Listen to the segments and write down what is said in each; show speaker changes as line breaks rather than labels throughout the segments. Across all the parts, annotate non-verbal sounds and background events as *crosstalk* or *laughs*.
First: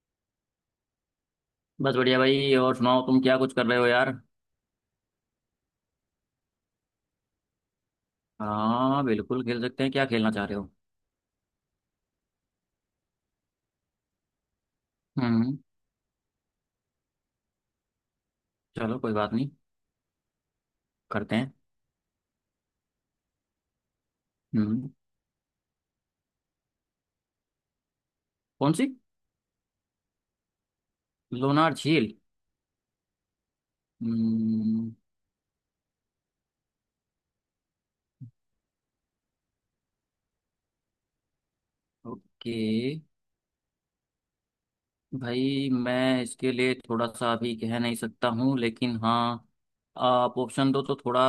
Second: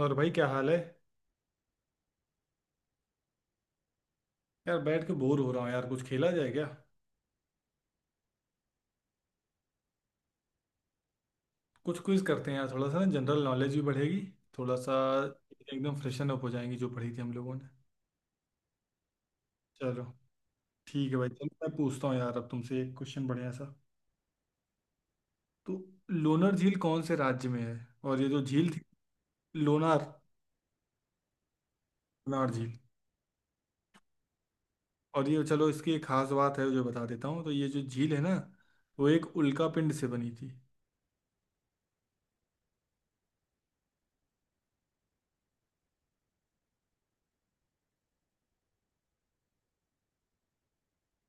और भाई क्या हाल है।
बस बढ़िया भाई। और सुनाओ तुम क्या कुछ कर रहे हो यार।
यार बैठ के बोर हो रहा हूँ यार, कुछ खेला जाए क्या?
हाँ, बिल्कुल खेल सकते हैं। क्या खेलना चाह रहे हो?
कुछ क्विज करते हैं यार, थोड़ा सा ना जनरल नॉलेज भी बढ़ेगी। थोड़ा सा
हम्म।
एकदम फ्रेशन अप हो जाएंगी जो पढ़ी थी हम लोगों ने।
चलो, कोई बात नहीं,
चलो ठीक है भाई,
करते
चलो
हैं।
मैं पूछता हूँ यार, अब तुमसे एक क्वेश्चन बढ़िया सा।
हम्म।
तो लोनार झील कौन से राज्य में है? और ये जो झील
कौन
थी,
सी?
लोनार,
लोनार झील।
लोनार झील।
हम्म।
और ये चलो इसकी एक खास बात है जो बता देता हूँ, तो ये जो झील है ना, वो एक उल्का पिंड से बनी थी।
ओके। भाई मैं इसके लिए थोड़ा सा अभी कह नहीं सकता हूँ, लेकिन हाँ, आप ऑप्शन दो तो थोड़ा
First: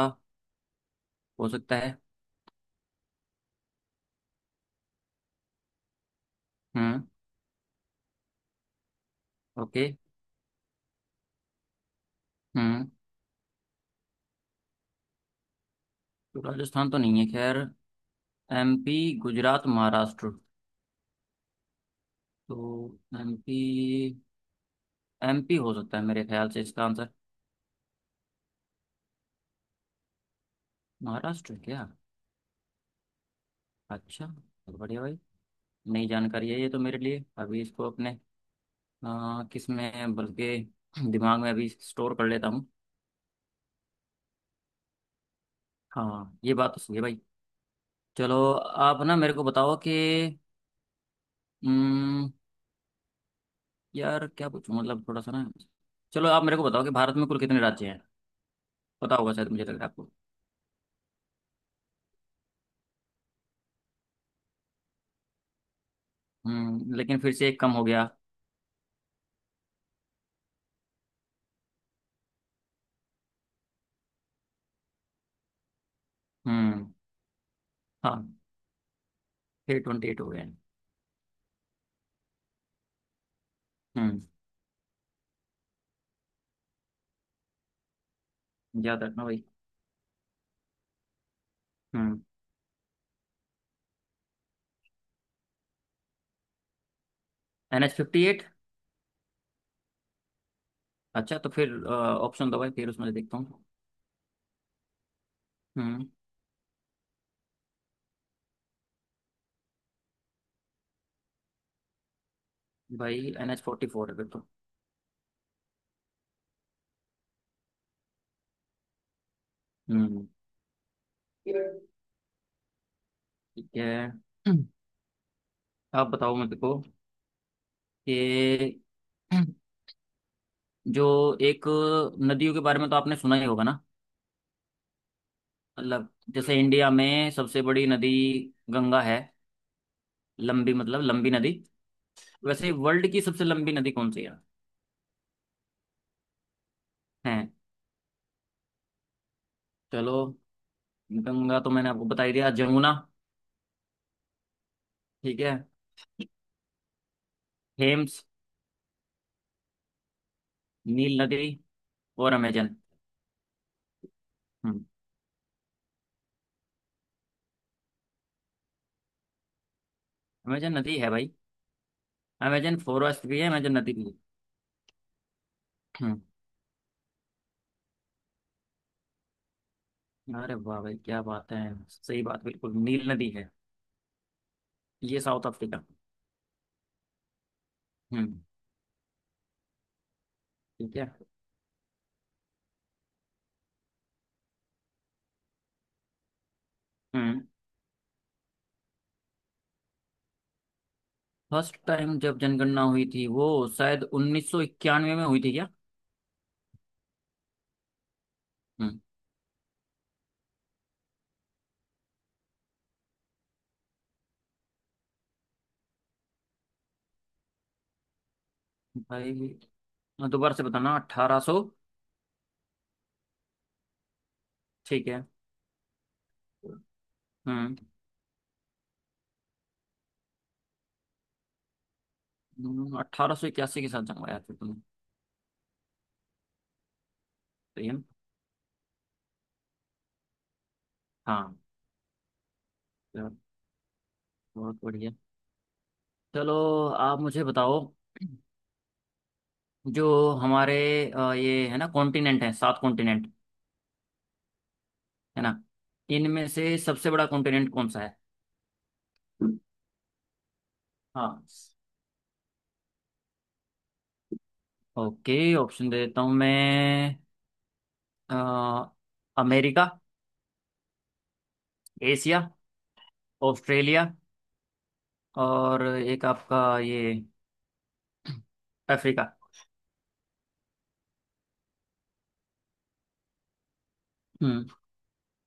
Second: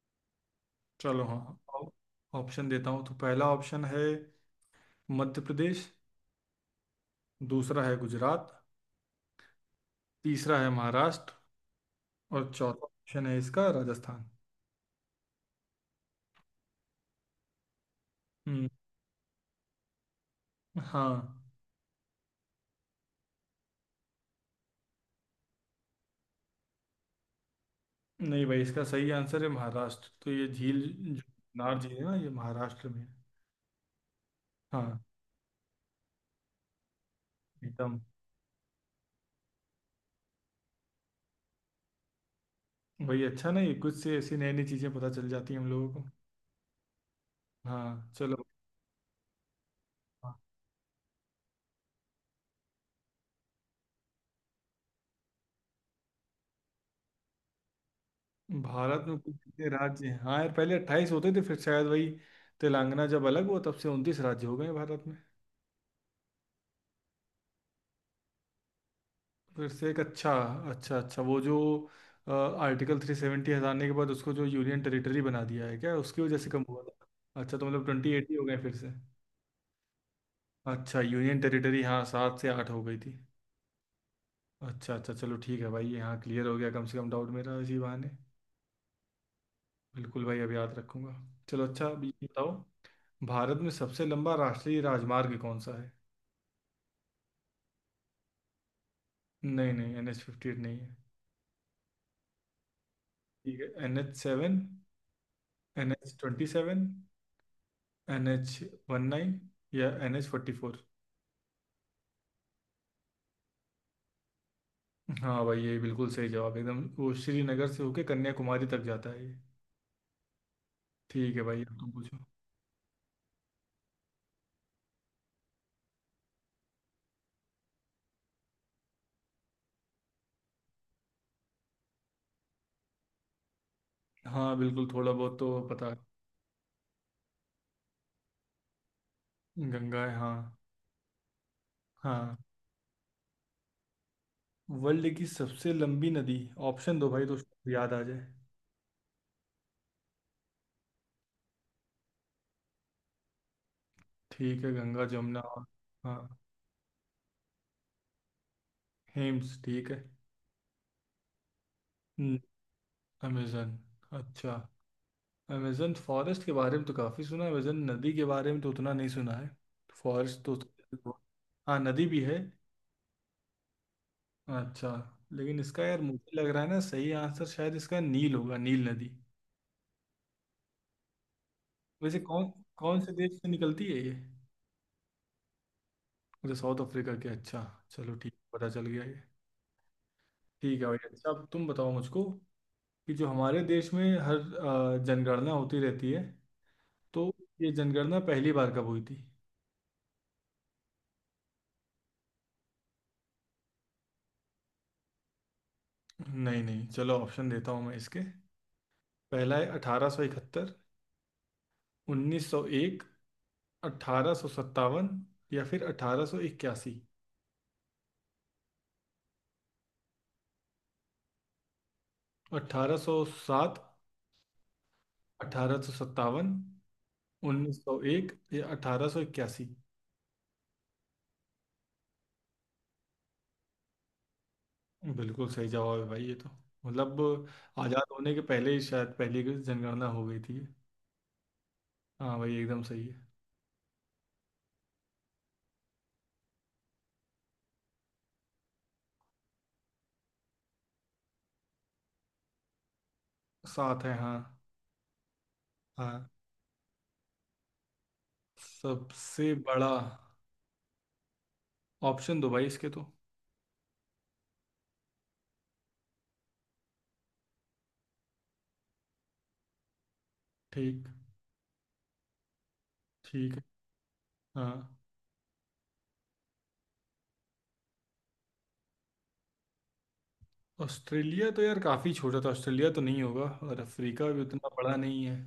चलो हाँ।
हो सकता
हाँ।
है।
ऑप्शन देता हूँ तो पहला ऑप्शन है मध्य प्रदेश,
हम्म।
दूसरा है गुजरात,
ओके।
तीसरा है महाराष्ट्र और चौथा
हम्म।
ऑप्शन है इसका राजस्थान।
तो राजस्थान तो नहीं है, खैर।
हम्म,
एमपी, गुजरात, महाराष्ट्र।
हाँ।
तो एमपी, एमपी हो सकता है मेरे ख्याल से इसका आंसर।
नहीं भाई, इसका सही आंसर है महाराष्ट्र, तो ये झील जो
महाराष्ट्र
नार
क्या!
झील है ना ये महाराष्ट्र में है।
अच्छा, बहुत
हाँ
बढ़िया भाई। नई जानकारी है ये तो मेरे लिए। अभी इसको
एकदम।
अपने किस में बल्कि दिमाग में अभी स्टोर कर लेता हूँ।
भाई अच्छा नहीं, कुछ से ऐसी नई नई चीजें पता चल जाती हैं हम लोगों को।
हाँ, ये बात तो सही है भाई।
हाँ चलो।
चलो आप ना मेरे को बताओ
हाँ,
कि, हम्म, यार क्या पूछूं? मतलब थोड़ा सा ना। चलो आप मेरे को बताओ कि भारत में कुल कितने राज्य हैं।
भारत
पता
में
होगा
कुल
शायद, मुझे लग
कितने
रहा है
राज्य
आपको।
हैं? हाँ यार, पहले 28 होते थे, फिर शायद वही तेलंगाना जब अलग हुआ तब से 29 राज्य हो गए हैं भारत में।
हम्म, लेकिन फिर से एक कम हो गया।
फिर से एक अच्छा, अच्छा अच्छा वो जो आर्टिकल 370 हटाने के बाद उसको जो यूनियन टेरिटरी बना दिया है, क्या उसकी वजह से कम हुआ
हम्म।
था? अच्छा, तो मतलब 28
हाँ,
हो गए फिर से।
फिर 28 हो गए हैं।
अच्छा, यूनियन टेरिटरी हाँ 7 से 8 हो गई थी।
हम्म।
अच्छा अच्छा, चलो ठीक है भाई ये, हाँ क्लियर हो गया कम से कम डाउट मेरा इसी बहाने।
याद रखना भाई।
बिल्कुल भाई, अब याद रखूंगा। चलो अच्छा, अब ये
हम्म।
बताओ भारत में सबसे लंबा राष्ट्रीय राजमार्ग कौन सा है?
NH 58।
नहीं नहीं, NH 58 नहीं है।
अच्छा, तो फिर ऑप्शन दो भाई फिर उसमें से देखता
ठीक
हूँ।
है, NH 7, N
hmm.
H twenty seven NH 19 या NH 44।
भाई NH 44 है फिर तो।
हाँ भाई ये बिल्कुल सही जवाब, एकदम वो श्रीनगर से होके कन्याकुमारी तक जाता है ये।
हम्म।
ठीक है भाई, अब तुम पूछो।
ठीक है। *clears throat* आप बताओ मेरे को कि *clears throat* जो एक नदियों के बारे में तो आपने सुना ही होगा ना।
हाँ बिल्कुल, थोड़ा बहुत तो पता है।
मतलब जैसे इंडिया में सबसे बड़ी नदी गंगा है।
गंगा है हाँ।
लंबी, मतलब लंबी नदी।
हाँ।
वैसे वर्ल्ड की सबसे लंबी नदी कौन सी है?
वर्ल्ड की सबसे लंबी नदी, ऑप्शन दो भाई तो
है,
शायद याद आ जाए।
चलो। गंगा तो मैंने आपको बता ही दिया। जमुना,
ठीक है, गंगा जमुना
ठीक है,
और हाँ
थेम्स,
हेम्स ठीक है।
नील नदी और
हम्म,
अमेजन।
अमेजन, अच्छा।
हम्म।
अमेजन फॉरेस्ट के बारे में तो काफ़ी सुना है, अमेजन नदी के बारे में तो उतना नहीं सुना है। फॉरेस्ट तो,
अमेजन नदी है भाई।
हाँ नदी भी है।
अमेजन फॉरेस्ट भी है, अमेजन नदी भी है।
अच्छा, लेकिन इसका यार
हम्म।
मुझे लग रहा है ना, सही आंसर शायद इसका नील होगा, नील नदी।
अरे वाह भाई, क्या बात है!
वैसे
सही बात,
कौन,
बिल्कुल
कौन
नील
से
नदी
देश से
है।
निकलती है ये?
ये साउथ अफ्रीका।
अच्छा साउथ अफ्रीका के, अच्छा चलो ठीक,
हम्म।
पता चल गया ये। ठीक है
ठीक
भाई,
है।
अच्छा अब तुम बताओ मुझको कि जो हमारे देश में हर जनगणना होती रहती है, तो
हम्म।
ये जनगणना पहली बार कब हुई थी?
फर्स्ट टाइम जब जनगणना हुई थी, वो शायद 1991 में हुई थी क्या?
नहीं नहीं, चलो ऑप्शन देता हूँ मैं इसके।
हम्म।
पहला है 1871, 1901, 1857 या फिर 1881।
भाई दोबारा से बताना। 1800,
1807,
ठीक है।
1857,
हम्म।
1901 या 1881।
1881 के साथ जन्माया था तुमने।
बिल्कुल सही जवाब है भाई ये तो। मतलब
सही है
आज़ाद
ना?
होने के पहले ही शायद पहली की जनगणना हो गई थी।
हाँ।
हाँ भाई एकदम सही है।
चलो, बहुत बढ़िया। चलो आप मुझे बताओ। जो हमारे ये है ना, कॉन्टिनेंट है, 7 कॉन्टिनेंट।
साथ है हाँ।
है ना?
हाँ।
इनमें से सबसे बड़ा कॉन्टिनेंट कौन सा है?
सबसे बड़ा,
हाँ।
ऑप्शन दो भाई इसके तो।
ओके, ऑप्शन दे देता हूँ मैं। अ, अमेरिका,
ठीक,
एशिया,
ठीक है,
ऑस्ट्रेलिया
हाँ।
और एक आपका ये अफ्रीका।
ऑस्ट्रेलिया तो यार काफ़ी छोटा था, ऑस्ट्रेलिया तो नहीं होगा, और अफ्रीका भी
हम्म,
उतना बड़ा नहीं है।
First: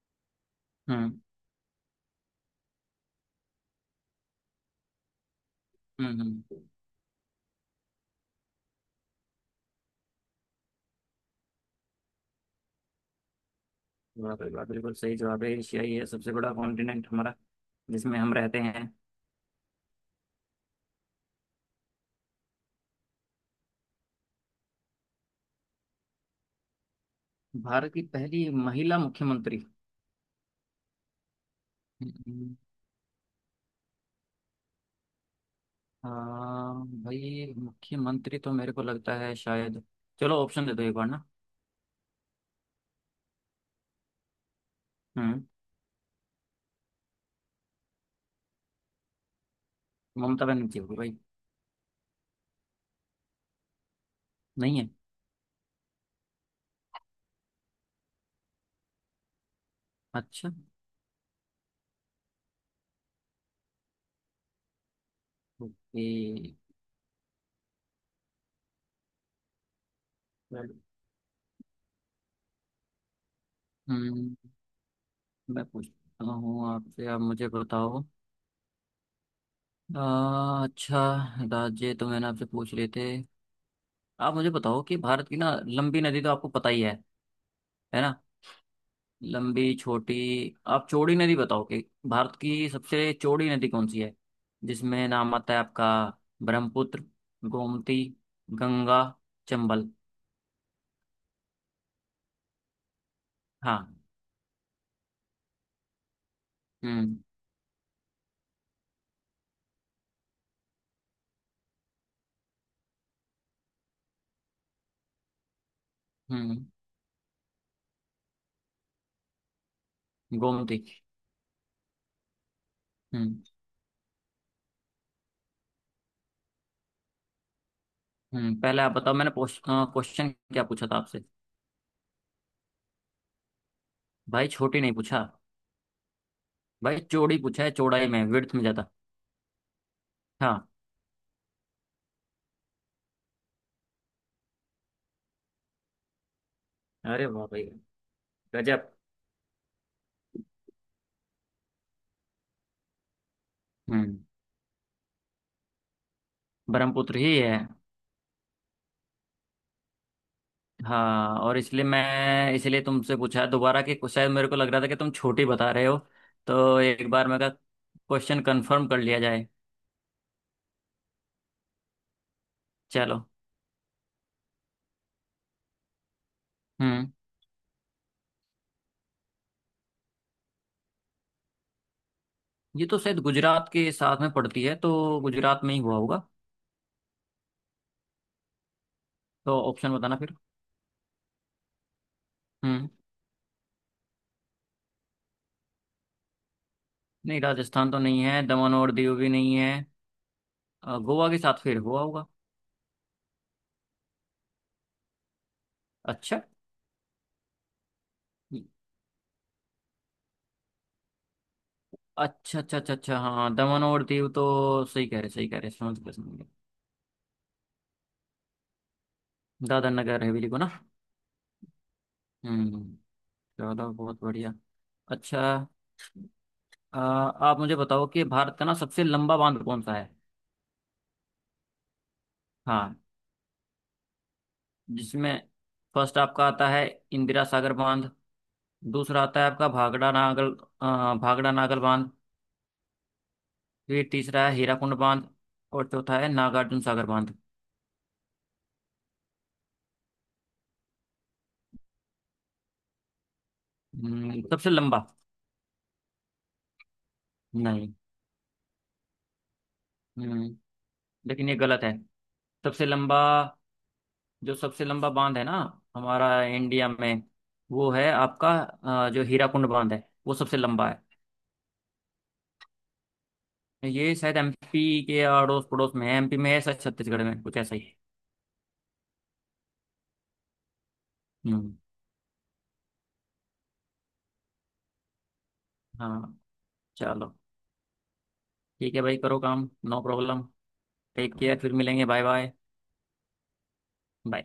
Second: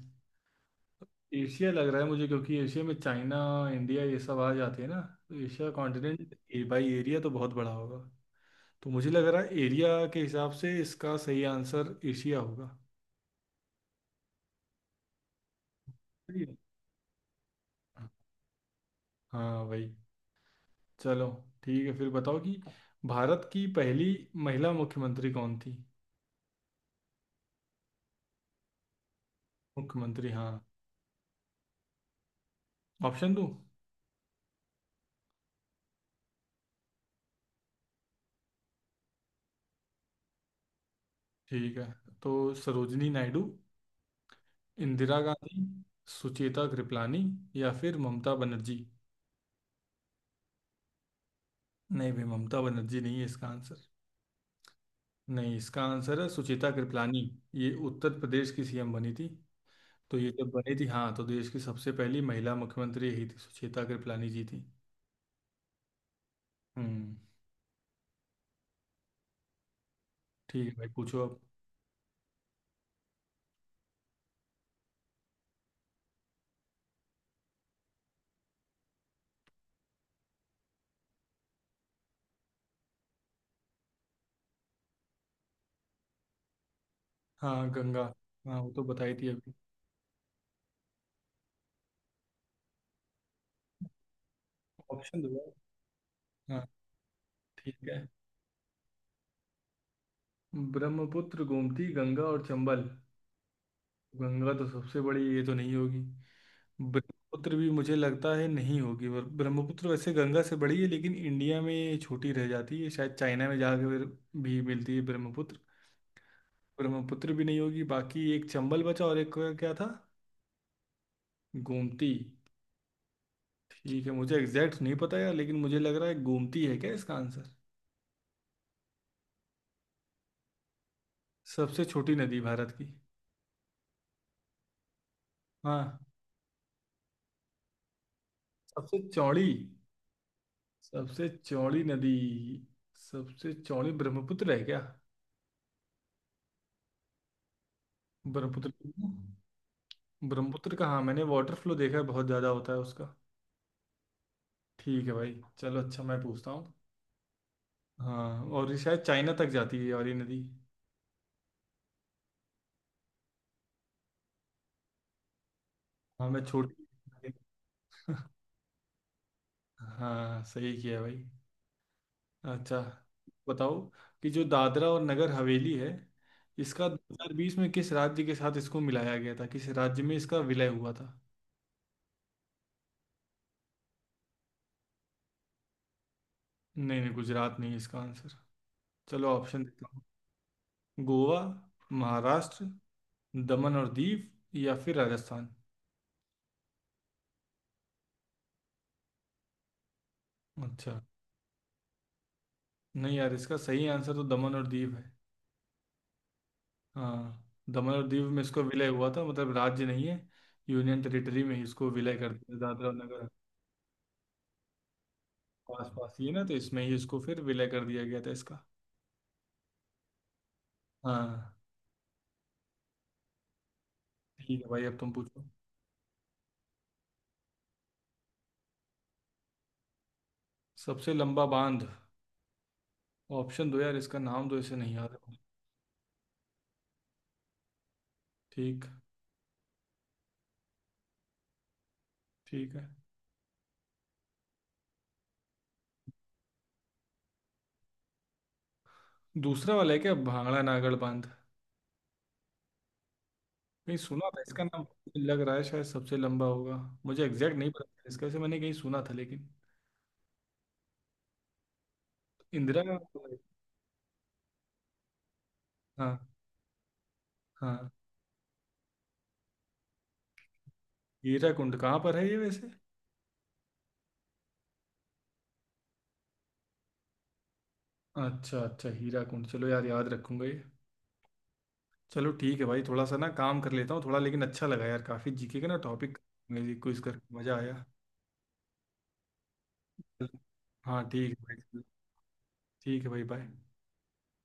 हम्म,
एशिया लग रहा है मुझे, क्योंकि एशिया में चाइना, इंडिया ये सब आ जाते हैं ना, तो एशिया
हम्म,
कॉन्टिनेंट ए बाई एरिया तो बहुत बड़ा होगा। तो मुझे लग रहा है एरिया के हिसाब से इसका सही आंसर एशिया होगा।
वाह भाई वाह, बिल्कुल सही जवाब है। एशिया ही है सबसे
सही
बड़ा
है।
कॉन्टिनेंट हमारा, जिसमें हम रहते हैं।
हाँ भाई, चलो ठीक है फिर, बताओ कि भारत की पहली महिला मुख्यमंत्री कौन थी?
भारत की पहली महिला मुख्यमंत्री।
मुख्यमंत्री हाँ।
हम्म।
ऑप्शन दो।
अ, भाई मुख्यमंत्री तो मेरे को लगता है शायद, चलो ऑप्शन दे दो एक बार ना।
ठीक है तो, सरोजनी नायडू, इंदिरा
हम्म।
गांधी, सुचेता कृपलानी या फिर ममता बनर्जी।
ममता बनर्जी होगी भाई।
नहीं भाई, ममता बनर्जी नहीं है इसका आंसर।
नहीं है?
नहीं, इसका आंसर है सुचिता कृपलानी। ये उत्तर प्रदेश की सीएम बनी थी, तो ये जब
अच्छा।
बनी थी हाँ, तो देश की सबसे पहली महिला मुख्यमंत्री यही थी, सुचिता कृपलानी जी थी।
ओके।
हम्म। ठीक है भाई, पूछो अब।
हम्म। मैं पूछता हूँ आपसे, आप मुझे बताओ। अच्छा, राज्य तो मैंने आपसे पूछ लिए थे। आप मुझे बताओ कि भारत की ना लंबी नदी तो आपको पता ही है
हाँ
है
गंगा।
ना?
हाँ वो तो बताई थी अभी।
लंबी, छोटी। आप चौड़ी नदी बताओ कि भारत की सबसे चौड़ी नदी कौन सी है, जिसमें
ऑप्शन दो
नाम
यार।
आता है आपका।
हाँ
ब्रह्मपुत्र,
ठीक है।
गोमती, गंगा, चंबल।
ब्रह्मपुत्र, गोमती, गंगा और चंबल।
हाँ।
गंगा तो सबसे बड़ी, ये तो नहीं होगी।
हम्म,
ब्रह्मपुत्र भी मुझे लगता है नहीं होगी, और ब्रह्मपुत्र वैसे गंगा से बड़ी है लेकिन इंडिया में ये छोटी रह जाती है, शायद चाइना में जाकर फिर भी मिलती है ब्रह्मपुत्र।
हम्म,
ब्रह्मपुत्र भी नहीं होगी, बाकी एक चंबल बचा और एक, क्या था?
गोमती।
गोमती।
हम्म।
ठीक है, मुझे एग्जैक्ट नहीं पता यार लेकिन मुझे लग रहा है गोमती है क्या इसका आंसर?
हम्म, पहले आप बताओ, मैंने क्वेश्चन क्या पूछा था आपसे?
सबसे छोटी नदी भारत की।
भाई छोटी नहीं पूछा।
हाँ।
भाई चौड़ी पूछा है, चौड़ाई में, विड्थ में ज्यादा।
सबसे चौड़ी,
हाँ।
सबसे चौड़ी नदी। सबसे चौड़ी ब्रह्मपुत्र है क्या?
अरे वाह भाई,
ब्रह्मपुत्र।
गजब।
ब्रह्मपुत्र का हाँ मैंने वाटर फ्लो देखा है, बहुत ज़्यादा होता है उसका।
हम्म।
ठीक है भाई चलो, अच्छा मैं पूछता हूँ।
ब्रह्मपुत्र ही है।
हाँ, और ये शायद चाइना तक जाती है और ये नदी।
हाँ, और इसलिए मैं, इसलिए तुमसे पूछा है दोबारा, कि शायद मेरे को लग रहा था कि तुम छोटी बता रहे हो।
हाँ मैं
तो
छोटी।
एक बार मैं कहा, क्वेश्चन कंफर्म कर लिया जाए।
*laughs* हाँ सही किया भाई। अच्छा
चलो।
बताओ कि जो दादरा और नगर हवेली है, इसका
हम्म।
2020 में किस राज्य के साथ इसको मिलाया गया था, किस राज्य में इसका विलय हुआ था?
ये तो शायद गुजरात के साथ में पड़ती है, तो गुजरात में ही हुआ होगा।
नहीं नहीं, गुजरात नहीं है इसका आंसर। चलो
तो
ऑप्शन देता
ऑप्शन
हूँ,
बताना फिर।
गोवा, महाराष्ट्र,
हम्म।
दमन और दीव, या फिर राजस्थान।
नहीं, राजस्थान तो नहीं है, दमन और दीव भी नहीं है।
अच्छा,
गोवा के साथ फिर हुआ होगा।
नहीं यार, इसका सही आंसर तो दमन और दीव है।
अच्छा,
हाँ, दमन और दीव में इसको विलय हुआ था, मतलब राज्य नहीं है, यूनियन टेरिटरी में ही इसको विलय कर दिया
अच्छा, अच्छा,
दादरा और
अच्छा, अच्छा,
नगर।
हाँ, दमन और दीव, तो सही कह रहे, सही कह रहे,
पास
समझ गया,
पास ही है
समझ
ना,
गया।
तो इसमें ही इसको फिर विलय कर दिया गया था इसका।
दादर नगर हवेली को ना।
हाँ।
हम्म। चलो, बहुत बढ़िया।
ठीक है भाई, अब तुम पूछो।
अच्छा, आप मुझे बताओ कि भारत का ना सबसे लंबा बांध कौन सा है।
सबसे लंबा बांध,
हाँ,
ऑप्शन दो यार, इसका नाम तो इसे नहीं याद है।
जिसमें फर्स्ट आपका आता है, इंदिरा सागर बांध।
ठीक,
दूसरा आता है आपका भागड़ा नागल, भागड़ा नागल बांध।
ठीक है।
फिर तीसरा है हीराकुंड बांध और चौथा है नागार्जुन सागर बांध।
दूसरा वाला है क्या भांगड़ा नागड़ बांध? कहीं सुना था इसका
सबसे
नाम।
लंबा।
लग रहा है शायद सबसे लंबा होगा। मुझे एग्जैक्ट नहीं
नहीं।
पता इसका, से मैंने कहीं सुना था लेकिन।
हम्म, लेकिन ये गलत है।
इंदिरा
सबसे लंबा,
गांधी-
जो सबसे लंबा बांध है ना
हाँ।
हमारा इंडिया में,
हाँ।
वो है आपका जो हीराकुंड बांध है, वो सबसे लंबा है।
हीरा कुंड कहाँ पर है ये वैसे?
ये शायद एमपी के अड़ोस पड़ोस में है, एमपी में है, शायद छत्तीसगढ़ में, कुछ ऐसा ही है।
अच्छा अच्छा, हीरा कुंड, चलो यार याद रखूंगा ये।
हम्म।
चलो ठीक है भाई, थोड़ा सा ना काम कर लेता हूँ थोड़ा, लेकिन अच्छा लगा यार, काफी जीके का ना टॉपिक
हाँ।
क्विज करके
चलो
मजा आया।
ठीक है भाई, करो काम, नो प्रॉब्लम।
हाँ
टेक
ठीक है
केयर, फिर
भाई।
मिलेंगे, बाय बाय।
ठीक है भाई, बाय।
बाय।